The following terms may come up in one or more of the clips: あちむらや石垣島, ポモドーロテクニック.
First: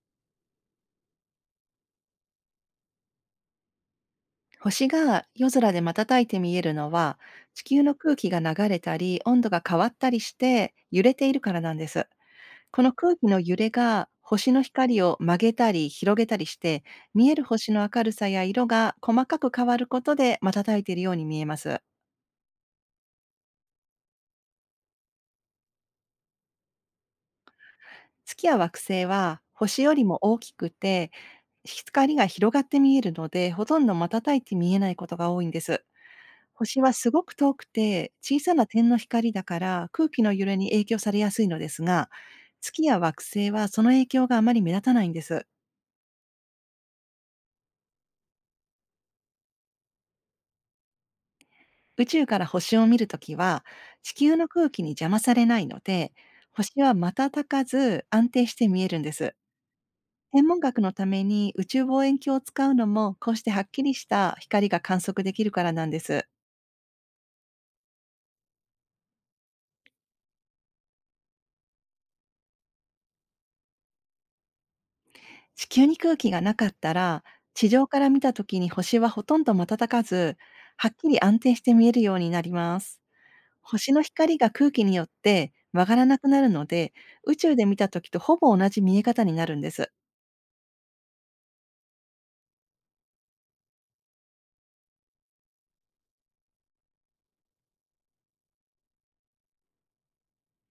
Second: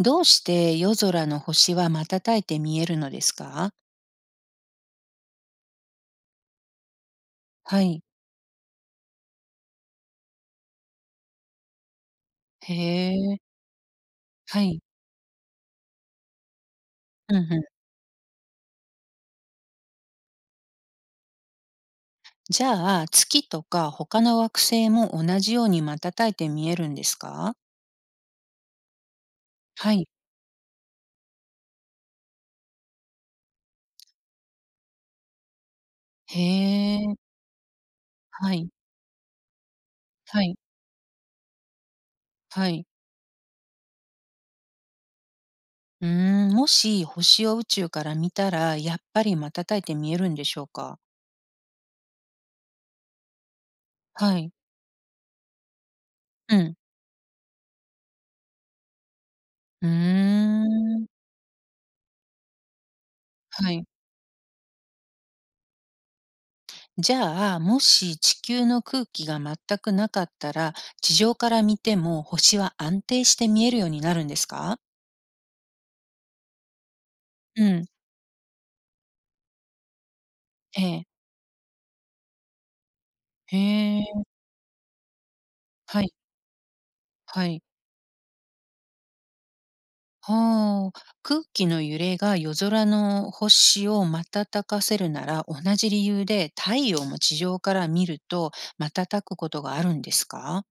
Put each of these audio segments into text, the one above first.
どうして夜空の星は瞬いて見えるのですか？星が夜空で瞬いて見えるのは、地は球のい。空気が流れたり、温度が変わったりして揺れているからなんです。へこの空気のえ。揺れが星のはい。光を曲げたり広げたりして、見うえんうる星ん。の明るさや色が細かく変わることで瞬いているように見えます。じゃあ、月とか他の惑星も同じように瞬いて見えるんですか？月や惑星は星はよりい。も大きくて、光が広がって見えるので、ほとんど瞬いて見えないことが多いんです。へ星はすごえ。く遠くて、小はさない。点の光だから空気のは揺い。れに影響されやすいのですが、は月い。や惑星はその影響があまり目立たないんです。うーん、もし星を宇宙から見たら、やっぱり瞬いて見えるんでしょうか？宇宙から星を見るときは、地球はのい。空気に邪魔されないので、うん。星は瞬かず安定して見えるんです。うー天文学のたん。めに宇宙望遠鏡を使うのも、こうしてはっはきい。りした光が観測できるからなんです。じゃあ、もし地球の空気が全くなかったら、地上から見ても星は安定して見えるようになるんですか？地球に空気がなかったら、う地ん、上から見た時に星はほとんど瞬かず、えはっきえ。り安定して見えるようになります。へ星のえ、光が空気によって曲がはらい、なくなるので、宇は宙い。で見た時とほぼ同じ見え方になるんです。はあ。空気の揺れが夜空の星を瞬かせるなら、同じ理由で太陽も地上から見ると瞬くことがあるんですか？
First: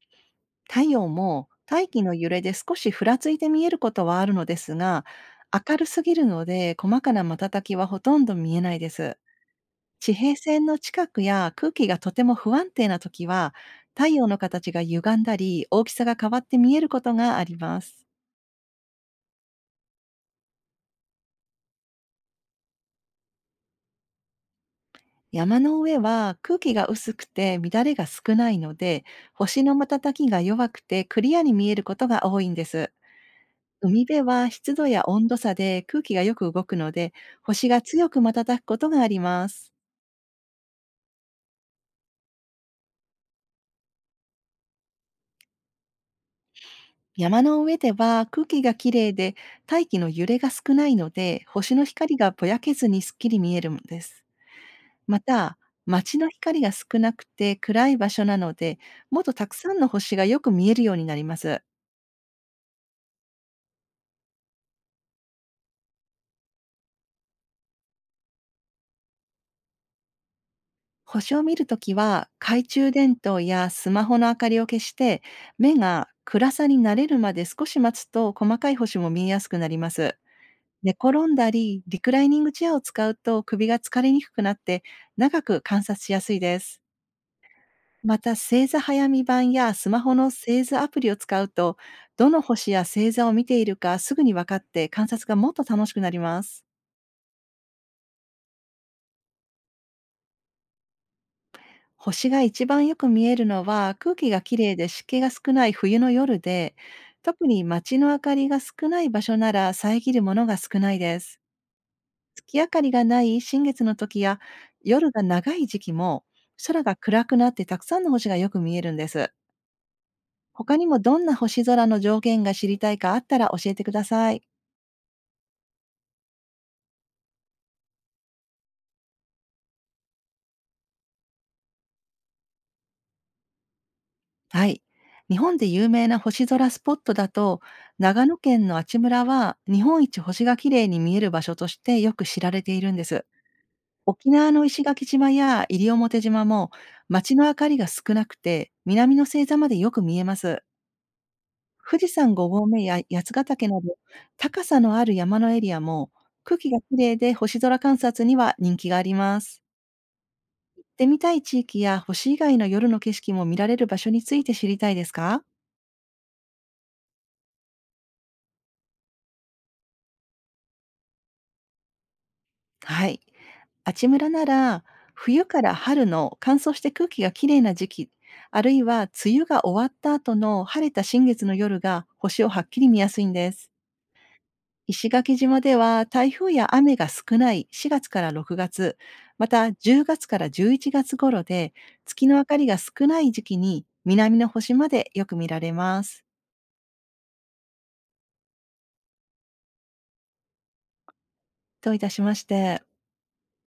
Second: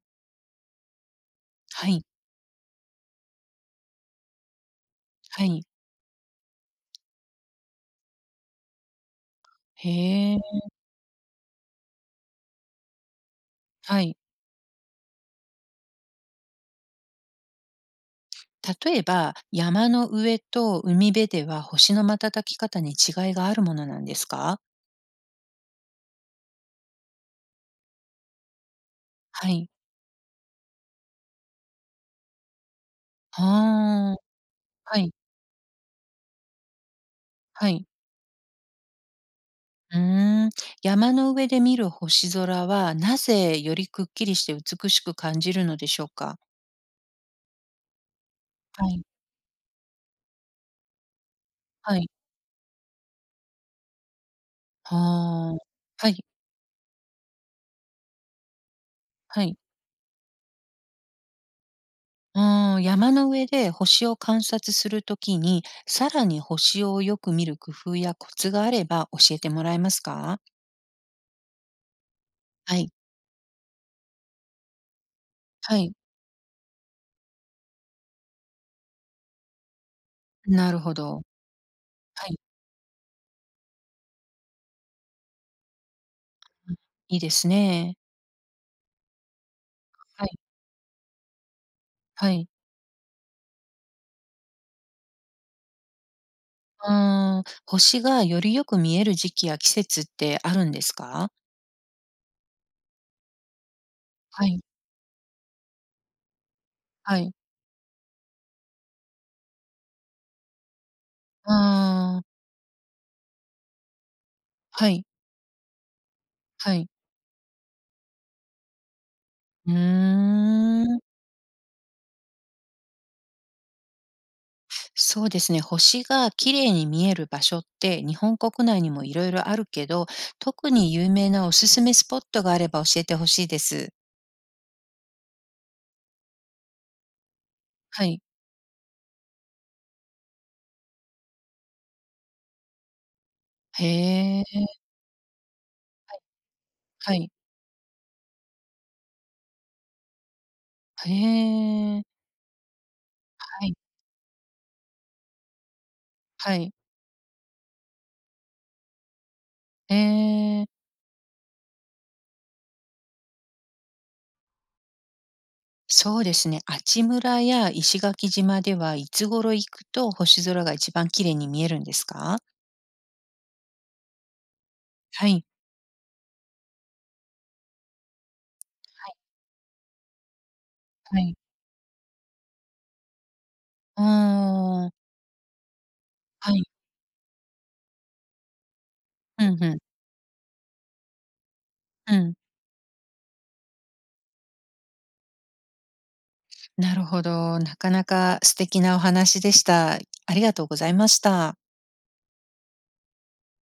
太陽も大は気い、の揺れで少しふらついて見えることはあるのですが、はい。明るすぎるので細かな瞬きはほとんど見えないです。地平へえ、線の近くや空気がとても不安定な時は、は太い。陽の形が歪んだり、大きさが変わって見えることがあります。例えば、山の上と海辺では星の瞬き方に違いがあるものなんですか？山の上は空気が薄くて乱れが少ないので、は星い。の瞬きが弱くてクリアに見えることが多いんです。海ああ、辺は湿度はやい、温度差で空気がよく動くので、星はがい。強く瞬くことがあります。うーん。山の上で見る星空は、なぜよりくっきりして美しく感じるのでしょうか？山の上では空気がはきい、れいで大気の揺れが少ないので、星のはい。光がぼやけずにすっきり見えるんです。まはた、あ。は街い、の光が少なくて暗い場所なので、もっとはたくい。さんの星がよく見えるようになります。ああ、山の上で星を観察するときに、さらに星をよく見る工夫やコツがあれば教えてもらえますか？星を見るときは、懐は中い、電灯やスマホの明かりを消して、目はい、が暗さに慣れるまで少し待つと細かい星も見えやすくなります。なる寝ほ転ど。んだり、リクラはイニい。ングチェアを使うと首が疲れにくくなって、長く観察しやすいであ、す。いいですね。また、星座早見版やスマホのはい、星座アプリを使うと、どはのい。星や星座を見ているかすぐに分かって観察がもっと楽しくなります。ああ、星がよりよく見える時期や季節ってあるんですか？星が一番よく見えるのは空気がはきい、れいで湿気が少ない冬の夜で、はい。特に街の明かりが少ない場所なら遮るものが少ないです。ああ、月明かりがない新月の時やはい、夜が長い時期も、は空い。が暗くなってたくさんの星がよく見えるんです。う他ーにもん。どんな星空の条件が知りたいかあったら教えてください。そうですね、星が綺麗に見える場所って日本国内にもいろいろあるけど、特に有名なおすすめスポットがあれば教えてほしいです。はい。日本で有名な星空スポットだと、はい。長野県の阿智村は日本一星が綺麗に見える場所としてよく知られているんです。沖へ縄のえ、石垣島や西表島も、はい。街の明かりが少なくて南の星座までよく見えます。へ富士え、山5合目や八ヶは岳い、など高さのある山のエリアも、は空気い。が綺麗で星空観察には人気があります。ええ。行ってみたい地域や星以外の夜の景色も見られる場所について知りたいですか？そうですね。あちむらや石垣島ではいつ頃行くと星空が一番綺麗に見えるんですか？はい。あちむらなら、は冬い。から春の乾燥して空気がきれいな時期、あるいは梅雨が終わった後の晴れたは新い。月の夜が星をはっきり見やすいんです。ああ、石垣島では台風はい。や雨が少ない4月から6月、うまんたうん。10月から11月頃で、う月ん。の明かりが少ない時期に南の星までよく見られます。なるほど。なかなか素敵なお話でした。ありがとうございました。といたしまして。